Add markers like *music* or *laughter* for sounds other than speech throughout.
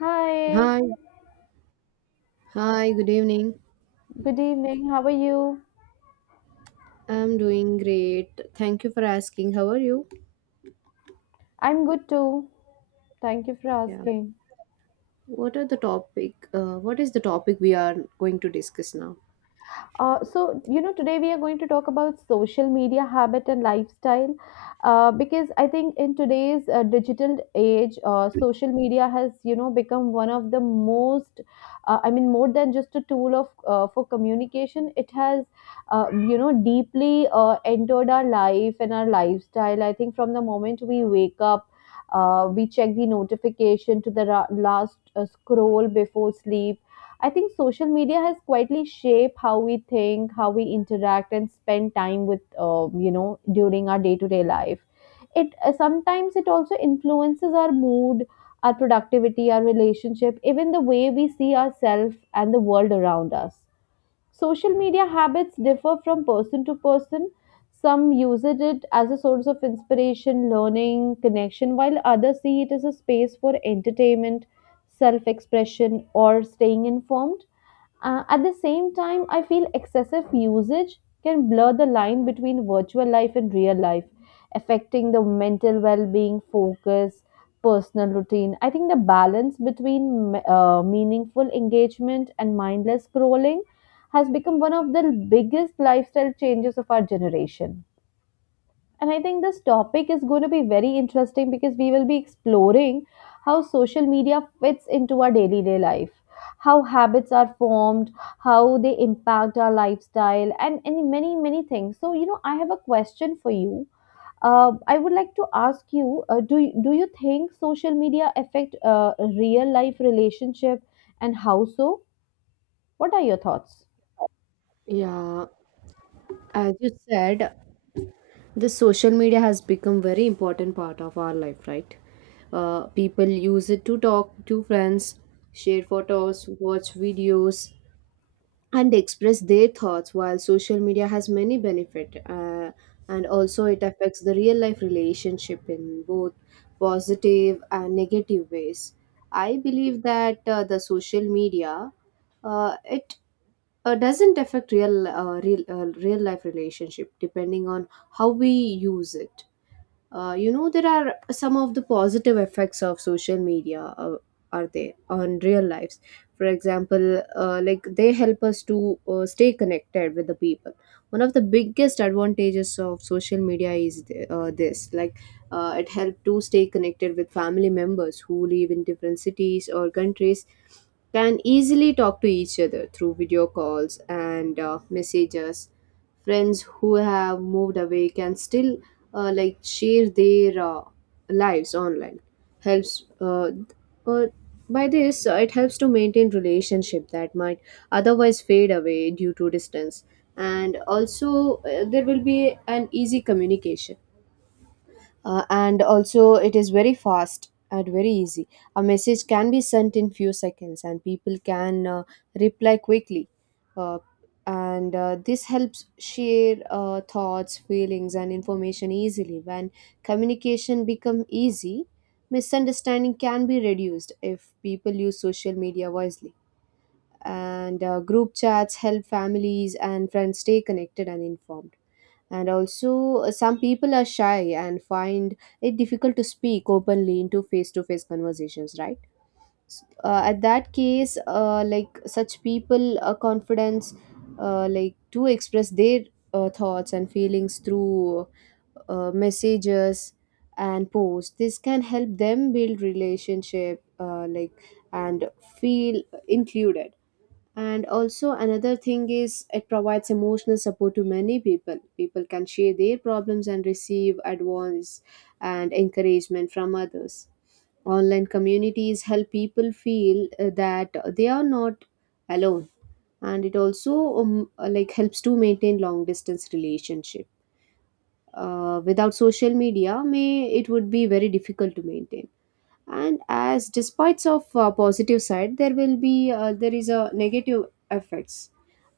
Hi, Hi, hi, good evening. good evening. How are you? I'm doing great. Thank you for asking. How are you? I'm good too. Thank you for Yeah. asking. What are the topic? What is the topic we are going to discuss now? Today we are going to talk about social media habit and lifestyle because I think in today's digital age, social media has, you know, become one of the most, more than just a tool of for communication. It has, you know, deeply entered our life and our lifestyle. I think from the moment we wake up, we check the notification to the last scroll before sleep. I think social media has quietly shaped how we think, how we interact, and spend time with, during our day to day life. It Sometimes it also influences our mood, our productivity, our relationship, even the way we see ourselves and the world around us. Social media habits differ from person to person. Some use it as a source of inspiration, learning, connection, while others see it as a space for entertainment, self expression, or staying informed. At the same time, I feel excessive usage can blur the line between virtual life and real life, affecting the mental well being, focus, personal routine. I think the balance between meaningful engagement and mindless scrolling has become one of the biggest lifestyle changes of our generation. And I think this topic is going to be very interesting because we will be exploring how social media fits into our daily day life, how habits are formed, how they impact our lifestyle, and many, many things. So, you know, I have a question for you. I would like to ask you, do you think social media affect real life relationship and how so? What are your thoughts? Yeah, as you said, the social media has become very important part of our life, right? People use it to talk to friends, share photos, watch videos, and express their thoughts while social media has many benefit, and also it affects the real life relationship in both positive and negative ways. I believe that the social media, it doesn't affect real life relationship depending on how we use it. You know, there are some of the positive effects of social media are they on real lives. For example, like they help us to stay connected with the people. One of the biggest advantages of social media is this like, it helped to stay connected with family members who live in different cities or countries. Can easily talk to each other through video calls and messages. Friends who have moved away can still like share their lives online. Helps uh, uh, by this uh, it helps to maintain relationship that might otherwise fade away due to distance. And also there will be an easy communication, and also, it is very fast and very easy. A message can be sent in few seconds, and people can reply quickly. Uh, and this helps share thoughts, feelings, and information easily. When communication become easy, misunderstanding can be reduced if people use social media wisely. And group chats help families and friends stay connected and informed. And also, some people are shy and find it difficult to speak openly into face to face conversations, right? At that case, like such people, confidence, like to express their thoughts and feelings through messages and posts. This can help them build relationship, like, and feel included. And also another thing is it provides emotional support to many people. People can share their problems and receive advice and encouragement from others. Online communities help people feel that they are not alone. And it also um, like helps to maintain long distance relationship. Without social media may it would be very difficult to maintain. And as despite of positive side there will be there is a negative effects.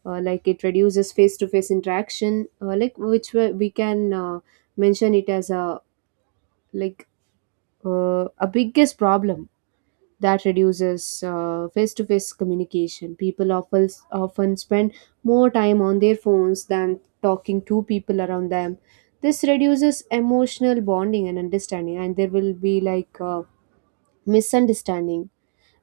Like it reduces face-to-face interaction, like which we can mention it as a like, a biggest problem that reduces face-to-face communication. People often spend more time on their phones than talking to people around them. This reduces emotional bonding and understanding, and there will be like misunderstanding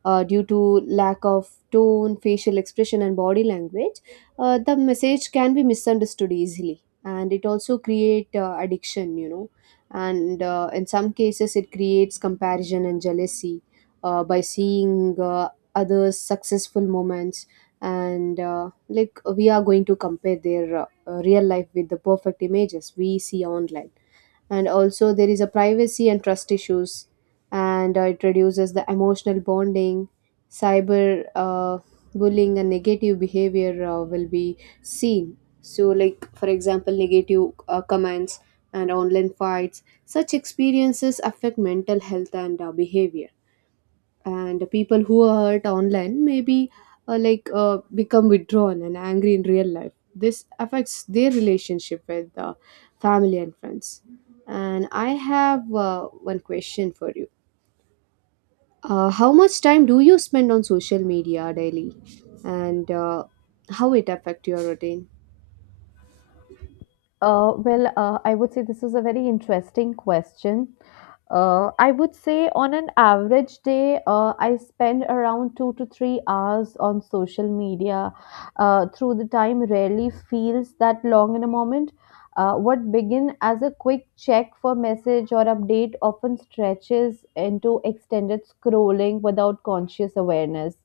due to lack of tone, facial expression, and body language. The message can be misunderstood easily, and it also create addiction. You know, and in some cases, it creates comparison and jealousy by seeing others' successful moments. And like we are going to compare their real life with the perfect images we see online. And also there is a privacy and trust issues. And it reduces the emotional bonding. Cyber bullying and negative behavior will be seen. So like for example negative comments and online fights, such experiences affect mental health and behavior. And people who are hurt online maybe like become withdrawn and angry in real life. This affects their relationship with family and friends. And I have one question for you. How much time do you spend on social media daily, and how it affect your routine? I would say this is a very interesting question. I would say on an average day, I spend around 2 to 3 hours on social media. Through the time, rarely feels that long in a moment. What began as a quick check for message or update often stretches into extended scrolling without conscious awareness.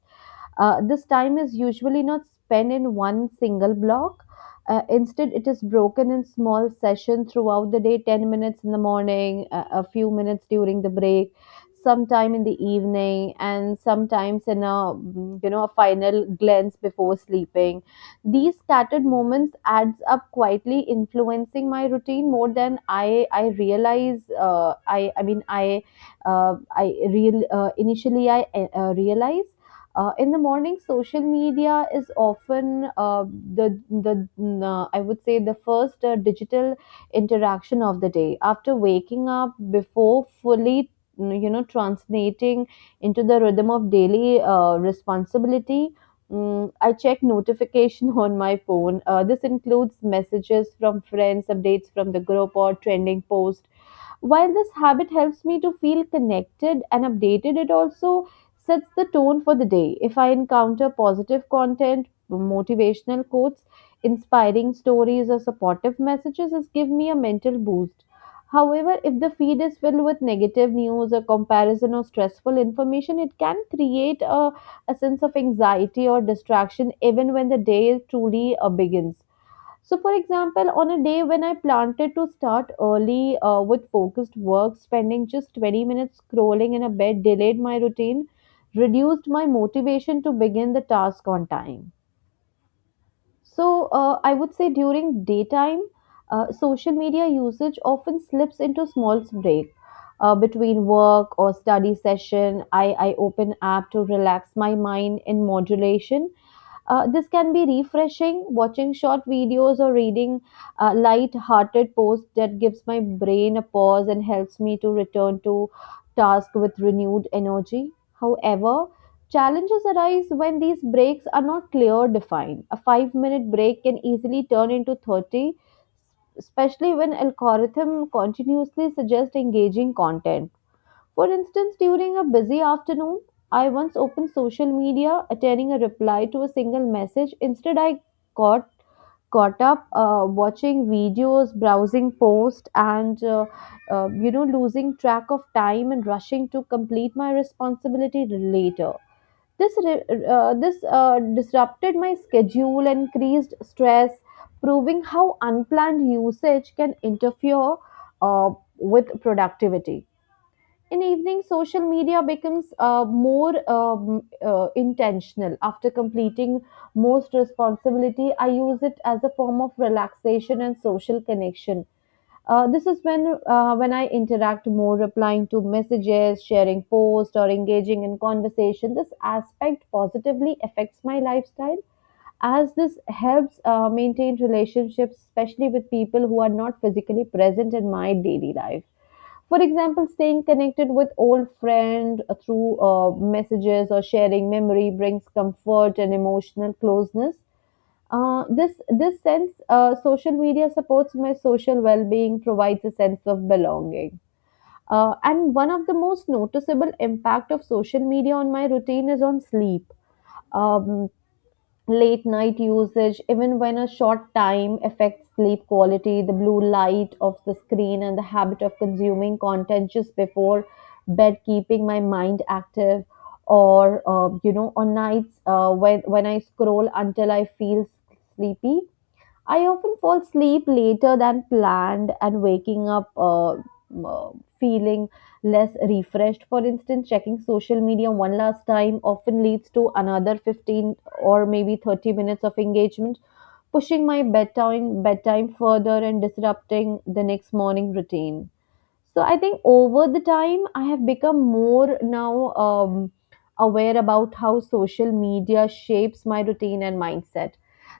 This time is usually not spent in one single block. Instead, it is broken in small sessions throughout the day 10 minutes in the morning, a few minutes during the break, sometime in the evening, and sometimes in a a final glance before sleeping. These scattered moments adds up quietly, influencing my routine more than I realize. I mean I real Initially I realize. In the morning, social media is often I would say the first digital interaction of the day. After waking up, before fully translating into the rhythm of daily responsibility. I check notification *laughs* on my phone. This includes messages from friends, updates from the group, or trending posts. While this habit helps me to feel connected and updated, it also sets the tone for the day. If I encounter positive content, motivational quotes, inspiring stories, or supportive messages, it gives me a mental boost. However, if the feed is filled with negative news or comparison or stressful information, it can create a sense of anxiety or distraction even when the day truly begins. So, for example, on a day when I planted to start early with focused work, spending just 20 minutes scrolling in a bed delayed my routine, reduced my motivation to begin the task on time. So, I would say during daytime, social media usage often slips into small break. Between work or study session, I open app to relax my mind in modulation. This can be refreshing, watching short videos or reading light-hearted posts that gives my brain a pause and helps me to return to task with renewed energy. However, challenges arise when these breaks are not clear defined. A five-minute break can easily turn into 30, especially when algorithm continuously suggest engaging content. For instance, during a busy afternoon, I once opened social media, attending a reply to a single message. Instead, I got caught up watching videos, browsing posts, and losing track of time and rushing to complete my responsibility later. This re- this disrupted my schedule, increased stress, proving how unplanned usage can interfere uh, with productivity. In evening social media becomes more intentional after completing most responsibility. I use it as a form of relaxation and social connection. This is when I interact more, replying to messages, sharing posts, or engaging in conversation. This aspect positively affects my lifestyle as this helps maintain relationships, especially with people who are not physically present in my daily life. For example, staying connected with old friend through messages or sharing memory brings comfort and emotional closeness. This this sense Social media supports my social well-being, provides a sense of belonging. And one of the most noticeable impact of social media on my routine is on sleep. um, Late night usage, even when a short time, affects sleep quality. The blue light of the screen and the habit of consuming content just before bed, keeping my mind active. Or on nights when I scroll until I feel sleepy, I often fall asleep later than planned and waking up feeling less refreshed. For instance, checking social media one last time often leads to another 15 or maybe 30 minutes of engagement, pushing my bedtime further and disrupting the next morning routine. So I think over the time I have become more now aware about how social media shapes my routine and mindset.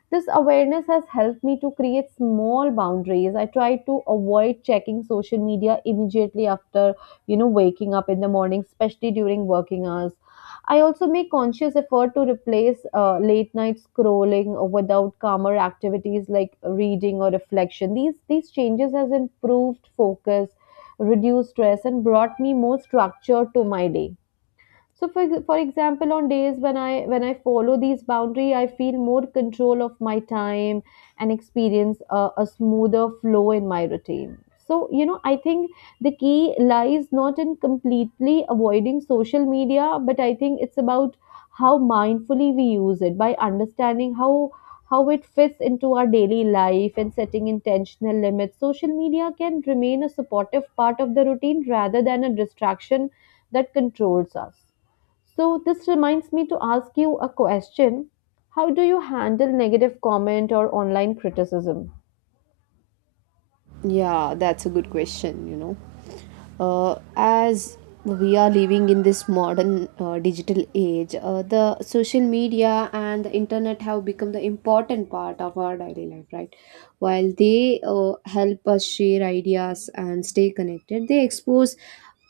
This awareness has helped me to create small boundaries. I try to avoid checking social media immediately after, you know, waking up in the morning, especially during working hours. I also make conscious effort to replace late night scrolling without calmer activities like reading or reflection. These changes has improved focus, reduced stress, and brought me more structure to my day. So for example, on days when I follow these boundary, I feel more control of my time and experience a smoother flow in my routine. So, you know, I think the key lies not in completely avoiding social media, but I think it's about how mindfully we use it. By understanding how it fits into our daily life and setting intentional limits, social media can remain a supportive part of the routine rather than a distraction that controls us. So this reminds me to ask you a question. How do you handle negative comment or online criticism? Yeah, that's a good question, you know. As we are living in this modern digital age, the social media and the internet have become the important part of our daily life, right? While they help us share ideas and stay connected, they expose,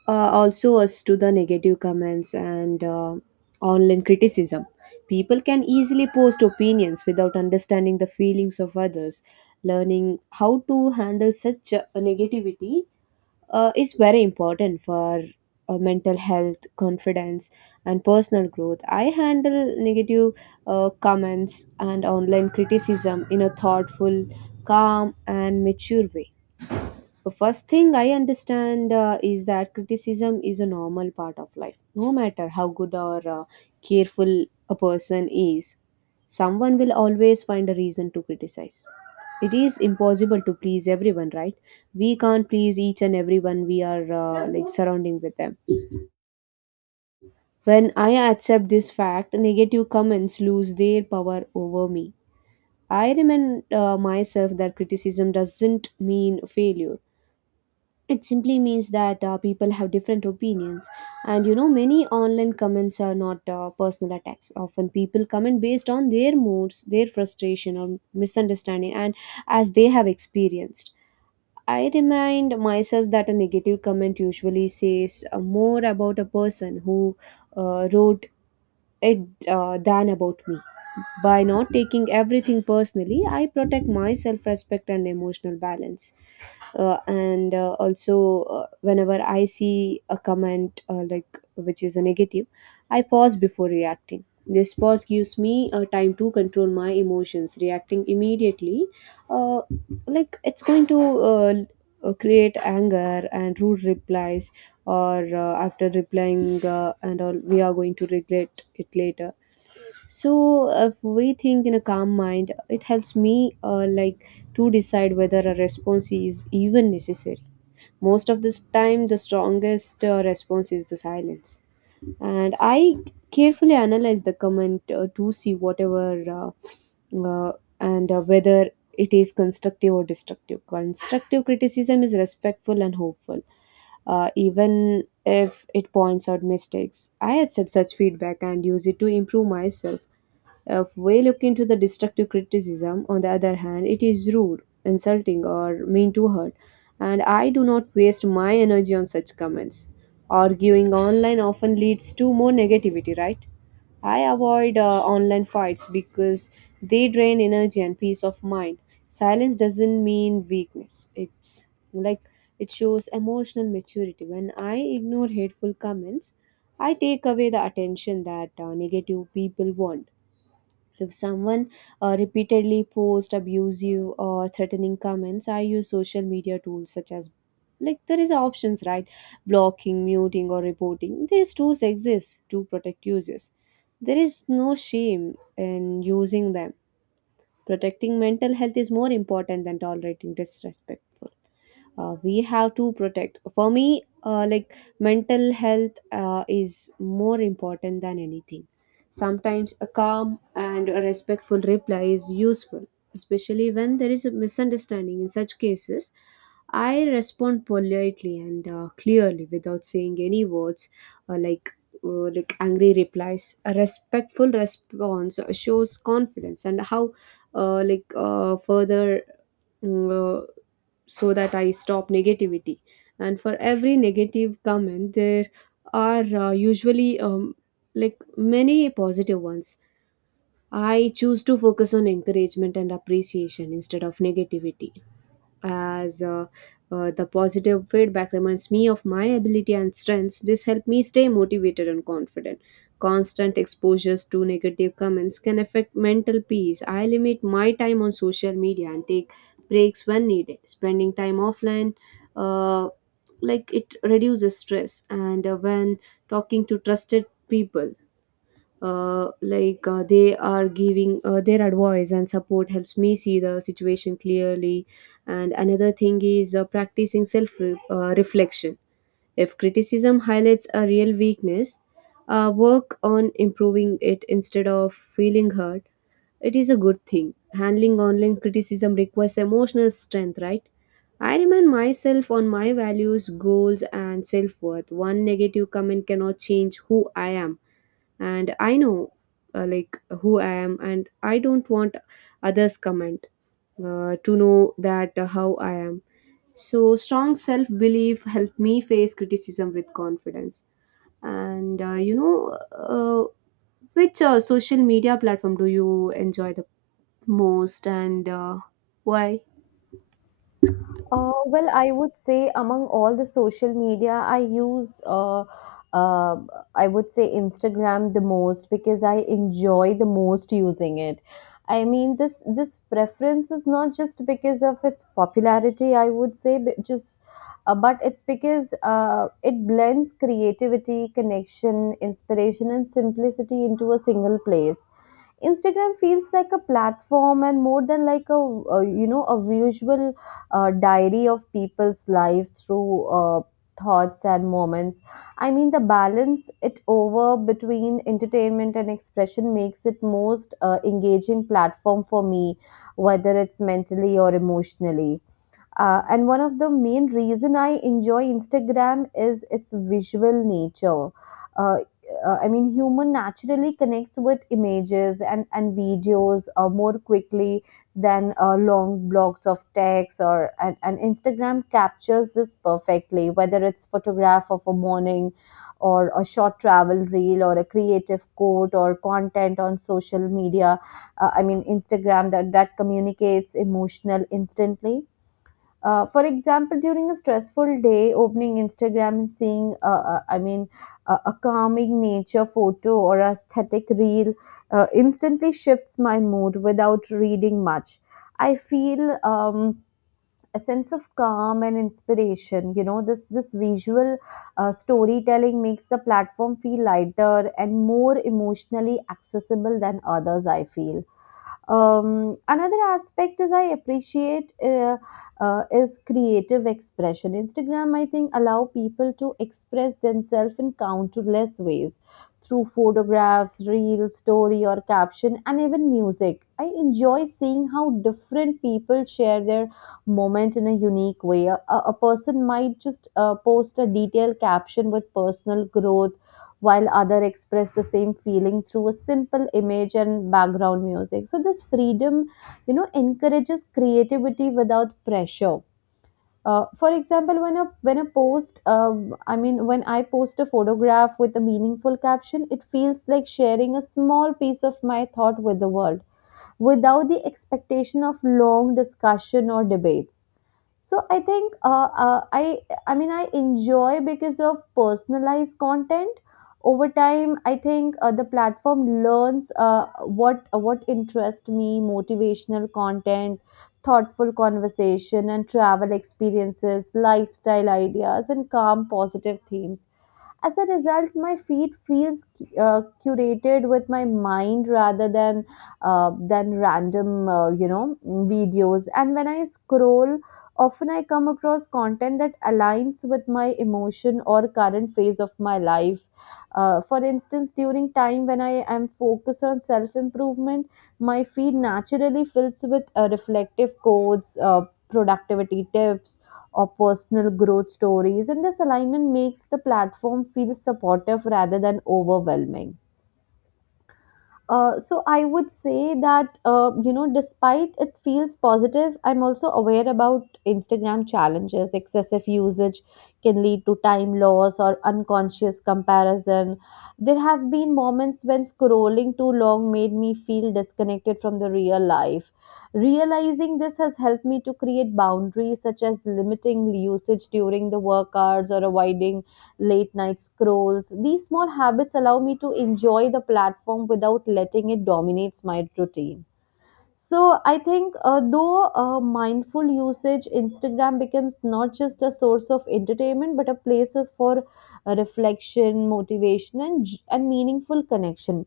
also us, to the negative comments and online criticism. People can easily post opinions without understanding the feelings of others. Learning how to handle such negativity is very important for mental health, confidence, and personal growth. I handle negative comments and online criticism in a thoughtful, calm, and mature way. The first thing I understand is that criticism is a normal part of life, no matter how good or careful a person is. Someone will always find a reason to criticize. It is impossible to please everyone, right? We can't please each and everyone we are like surrounding with them. When I accept this fact, negative comments lose their power over me. I remind myself that criticism doesn't mean failure. It simply means that people have different opinions. And you know many online comments are not personal attacks. Often people comment based on their moods, their frustration, or misunderstanding. And as they have experienced, I remind myself that a negative comment usually says more about a person who wrote it than about me. By not taking everything personally, I protect myself, respect, and emotional balance. And also, whenever I see a comment, like which is a negative, I pause before reacting. This pause gives me time to control my emotions. Reacting immediately, uh, like it's going to create anger and rude replies, or after replying and all, we are going to regret it later. So if we think in a calm mind, it helps me like to decide whether a response is even necessary. Most of this time, the strongest response is the silence, and I carefully analyze the comment to see whatever, uh, uh, and whether it is constructive or destructive. Constructive criticism is respectful and hopeful, even if it points out mistakes. I accept such feedback and use it to improve myself. If we look into the destructive criticism, on the other hand, it is rude, insulting, or mean to hurt, and I do not waste my energy on such comments. Arguing online often leads to more negativity, right? I avoid online fights because they drain energy and peace of mind. Silence doesn't mean weakness. It's like, it shows emotional maturity. When I ignore hateful comments, I take away the attention that negative people want. If someone repeatedly posts abusive or threatening comments, I use social media tools such as, like there is options, right, blocking, muting, or reporting. These tools exist to protect users. There is no shame in using them. Protecting mental health is more important than tolerating disrespectful. We have to protect. For me, like mental health is more important than anything. Sometimes a calm and a respectful reply is useful, especially when there is a misunderstanding. In such cases, I respond politely and clearly without saying any words, like, like angry replies. A respectful response shows confidence and how, like further mm, uh, so that I stop negativity. And for every negative comment, there are usually like many positive ones. I choose to focus on encouragement and appreciation instead of negativity. As The positive feedback reminds me of my ability and strengths. This helped me stay motivated and confident. Constant exposures to negative comments can affect mental peace. I limit my time on social media and take breaks when needed. Spending time offline, uh, like it reduces stress. And when talking to trusted people, like they are giving their advice and support helps me see the situation clearly. And another thing is practicing self reflection. If criticism highlights a real weakness, work on improving it instead of feeling hurt. It is a good thing. Handling online criticism requires emotional strength, right? I remind myself on my values, goals, and self worth. One negative comment cannot change who I am. And I know like who I am, and I don't want others comment to know that how I am. So strong self belief helped me face criticism with confidence. And which social media platform do you enjoy the most, and why? I would say among all the social media, I use, uh, I would say Instagram the most because I enjoy the most using it. I mean, this preference is not just because of its popularity, I would say, but just, but it's because it blends creativity, connection, inspiration, and simplicity into a single place. Instagram feels like a platform and more than like a a visual diary of people's life through thoughts and moments. I mean the balance it over between entertainment and expression makes it most engaging platform for me, whether it's mentally or emotionally. And one of the main reason I enjoy Instagram is its visual nature. Uh, Human naturally connects with images and videos more quickly than long blocks of text or and Instagram captures this perfectly, whether it's photograph of a morning or a short travel reel or a creative quote or content on social media. Instagram that communicates emotional instantly. For example, during a stressful day, opening Instagram and seeing, a calming nature photo or aesthetic reel instantly shifts my mood without reading much. I feel a sense of calm and inspiration. You know, this visual storytelling makes the platform feel lighter and more emotionally accessible than others. I feel another aspect is I appreciate is creative expression. Instagram, I think, allow people to express themselves in countless ways through photographs, reels, story, or caption, and even music. I enjoy seeing how different people share their moment in a unique way. A person might just post a detailed caption with personal growth while other express the same feeling through a simple image and background music, so this freedom encourages creativity without pressure. Uh, for example, when a post I mean when I post a photograph with a meaningful caption, it feels like sharing a small piece of my thought with the world without the expectation of long discussion or debates. So I think I enjoy because of personalized content. Over time, I think the platform learns what interests me: motivational content, thoughtful conversation, and travel experiences, lifestyle ideas, and calm positive themes. As a result, my feed feels curated with my mind rather than than random videos. And when I scroll, often I come across content that aligns with my emotion or current phase of my life. Uh, for instance, during time when I am focused on self improvement, my feed naturally fills with reflective quotes, productivity tips, or personal growth stories, and this alignment makes the platform feel supportive rather than overwhelming. So I would say that, you know, despite it feels positive, I'm also aware about Instagram challenges. Excessive usage can lead to time loss or unconscious comparison. There have been moments when scrolling too long made me feel disconnected from the real life. Realizing this has helped me to create boundaries such as limiting usage during the work hours or avoiding late night scrolls. These small habits allow me to enjoy the platform without letting it dominate my routine. So I think, though mindful usage, Instagram becomes not just a source of entertainment but a place of, for reflection, motivation, and meaningful connection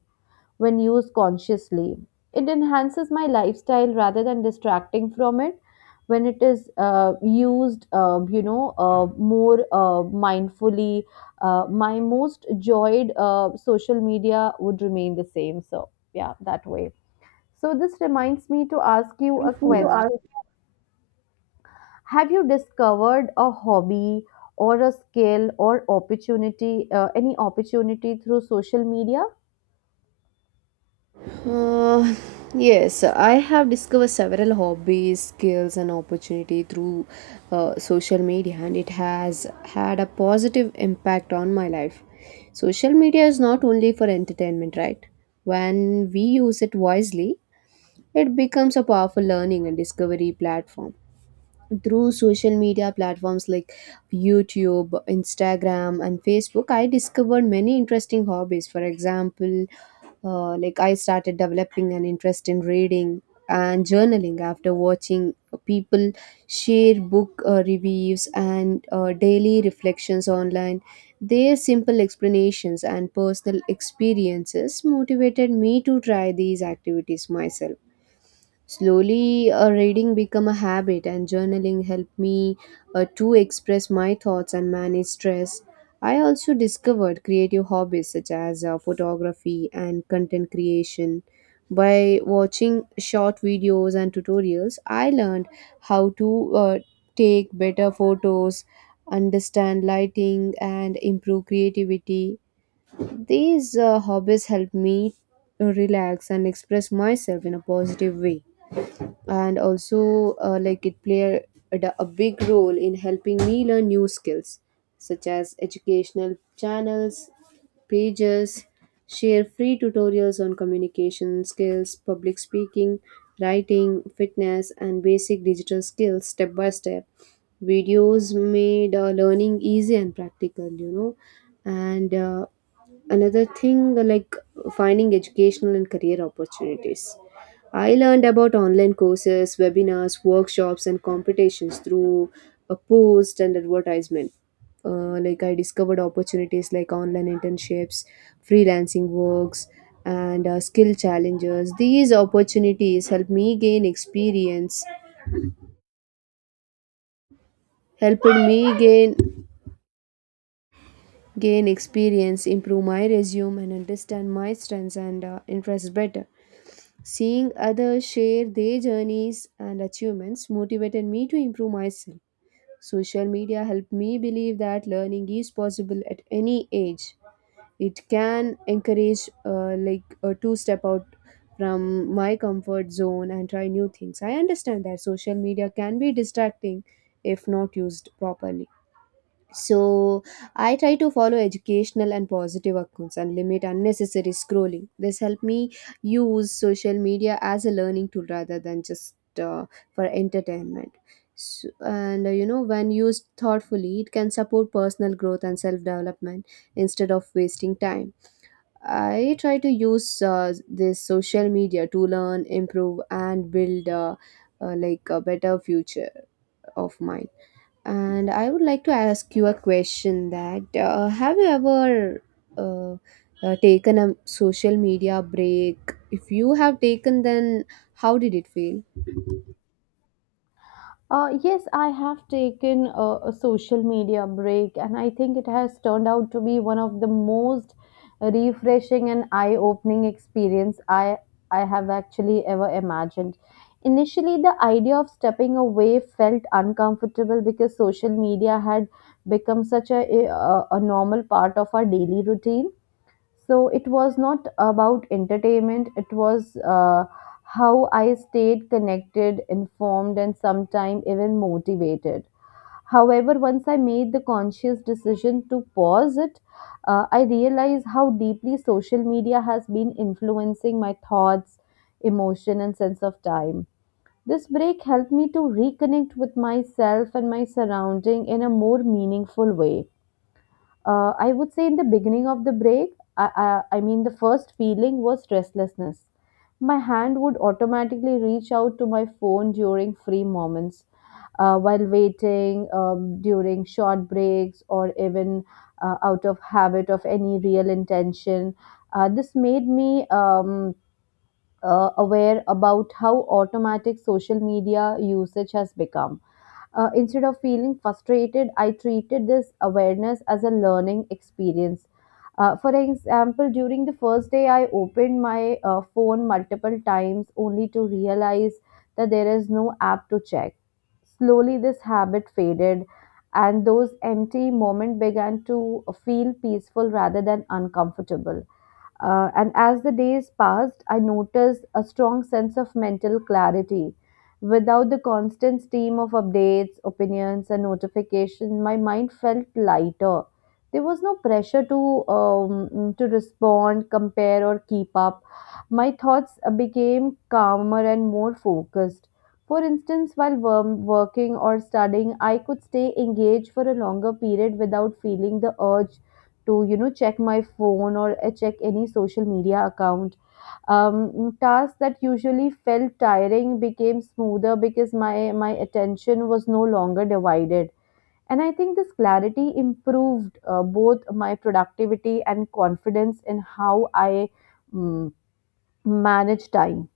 when used consciously. It enhances my lifestyle rather than distracting from it when it is used, you know, more mindfully. My most enjoyed social media would remain the same. So, yeah, that way. So, this reminds me to ask you I a to Yeah. question. Have you discovered a hobby or a skill or opportunity, any opportunity through social media? Uh, yes, I have discovered several hobbies, skills, and opportunity through social media, and it has had a positive impact on my life. Social media is not only for entertainment, right? When we use it wisely, it becomes a powerful learning and discovery platform. Through social media platforms like YouTube, Instagram, and Facebook, I discovered many interesting hobbies. For example, like I started developing an interest in reading and journaling after watching people share book reviews and daily reflections online. Their simple explanations and personal experiences motivated me to try these activities myself. Slowly, reading became a habit, and journaling helped me to express my thoughts and manage stress. I also discovered creative hobbies such as photography and content creation. By watching short videos and tutorials, I learned how to take better photos, understand lighting, and improve creativity. These hobbies help me relax and express myself in a positive way. And also like it played a big role in helping me learn new skills, such as educational channels, pages, share free tutorials on communication skills, public speaking, writing, fitness, and basic digital skills. Step by step videos made learning easy and practical, you know. And another thing like finding educational and career opportunities. I learned about online courses, webinars, workshops, and competitions through a post and advertisement. Like I discovered opportunities like online internships, freelancing works, and skill challenges. These opportunities helped me gain experience, helped me gain experience, improve my resume, and understand my strengths and interests better. Seeing others share their journeys and achievements motivated me to improve myself. Social media helped me believe that learning is possible at any age. It can encourage like a two step out from my comfort zone and try new things. I understand that social media can be distracting if not used properly. So I try to follow educational and positive accounts and limit unnecessary scrolling. This helped me use social media as a learning tool rather than just for entertainment. So, and you know, when used thoughtfully, it can support personal growth and self development instead of wasting time. I try to use this social media to learn, improve, and build like a better future of mine. And I would like to ask you a question that, have you ever uh, taken a social media break? If you have taken, then how did it feel? Yes, I have taken a social media break, and I think it has turned out to be one of the most refreshing and eye-opening experience I have actually ever imagined. Initially, the idea of stepping away felt uncomfortable because social media had become such a normal part of our daily routine. So it was not about entertainment, it was, how I stayed connected, informed, and sometimes even motivated. However, once I made the conscious decision to pause it, I realized how deeply social media has been influencing my thoughts, emotion, and sense of time. This break helped me to reconnect with myself and my surrounding in a more meaningful way. I would say in the beginning of the break, I, the first feeling was restlessness. My hand would automatically reach out to my phone during free moments, while waiting, during short breaks, or even out of habit of any real intention. This made me aware about how automatic social media usage has become. Instead of feeling frustrated, I treated this awareness as a learning experience. For example, during the first day, I opened my phone multiple times only to realize that there is no app to check. Slowly, this habit faded, and those empty moments began to feel peaceful rather than uncomfortable. And as the days passed, I noticed a strong sense of mental clarity. Without the constant stream of updates, opinions, and notifications, my mind felt lighter. There was no pressure to, to respond, compare, or keep up. My thoughts became calmer and more focused. For instance, while working or studying, I could stay engaged for a longer period without feeling the urge to, check my phone or check any social media account. Tasks that usually felt tiring became smoother because my attention was no longer divided, and I think this clarity improved both my productivity and confidence in how I mm, manage time.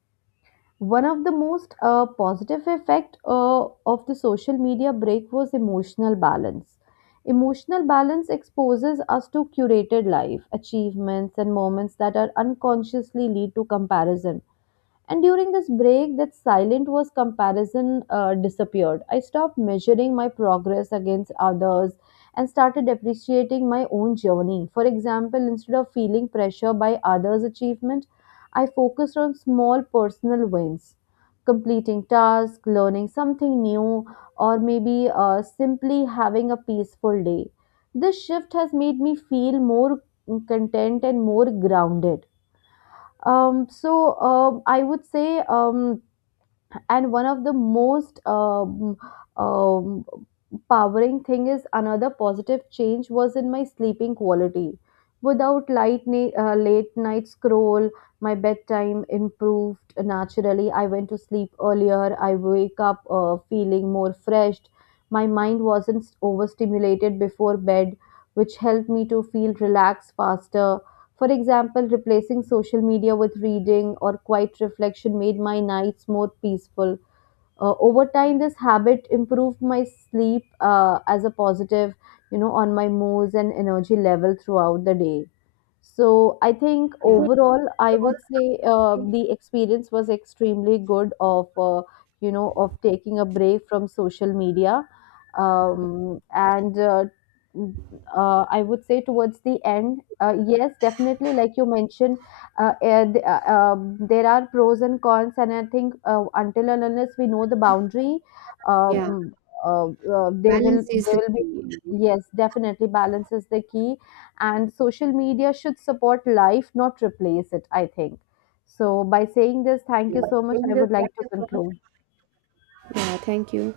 One of the most positive effect of the social media break was emotional balance. Emotional balance exposes us to curated life, achievements, and moments that are unconsciously lead to comparison, and during this break, that silent was comparison disappeared. I stopped measuring my progress against others and started appreciating my own journey. For example, instead of feeling pressure by others' achievement, I focused on small personal wins, completing tasks, learning something new, or maybe simply having a peaceful day. This shift has made me feel more content and more grounded. I would say, and one of the most um, powering thing is another positive change was in my sleeping quality. Without late night scroll, my bedtime improved naturally. I went to sleep earlier. I wake up feeling more freshed. My mind wasn't overstimulated before bed, which helped me to feel relaxed faster. For example, replacing social media with reading or quiet reflection made my nights more peaceful. Over time, this habit improved my sleep as a positive, you know, on my moods and energy level throughout the day. So I think I Yeah, think overall, we I all would say think the experience was extremely good of, you know, of taking a break from social media, um, and uh, mm, I would say towards the end, yes, definitely, like you mentioned, there are pros and cons, and I think until and unless we know the boundary, yeah. um, they will Balance is they the will be, key. yes, definitely balance is the key, and social media should support life, not replace it, I think. So, by saying this, thank Yeah, you by so much. showing I this would like to practice so much, conclude. yeah. Thank you.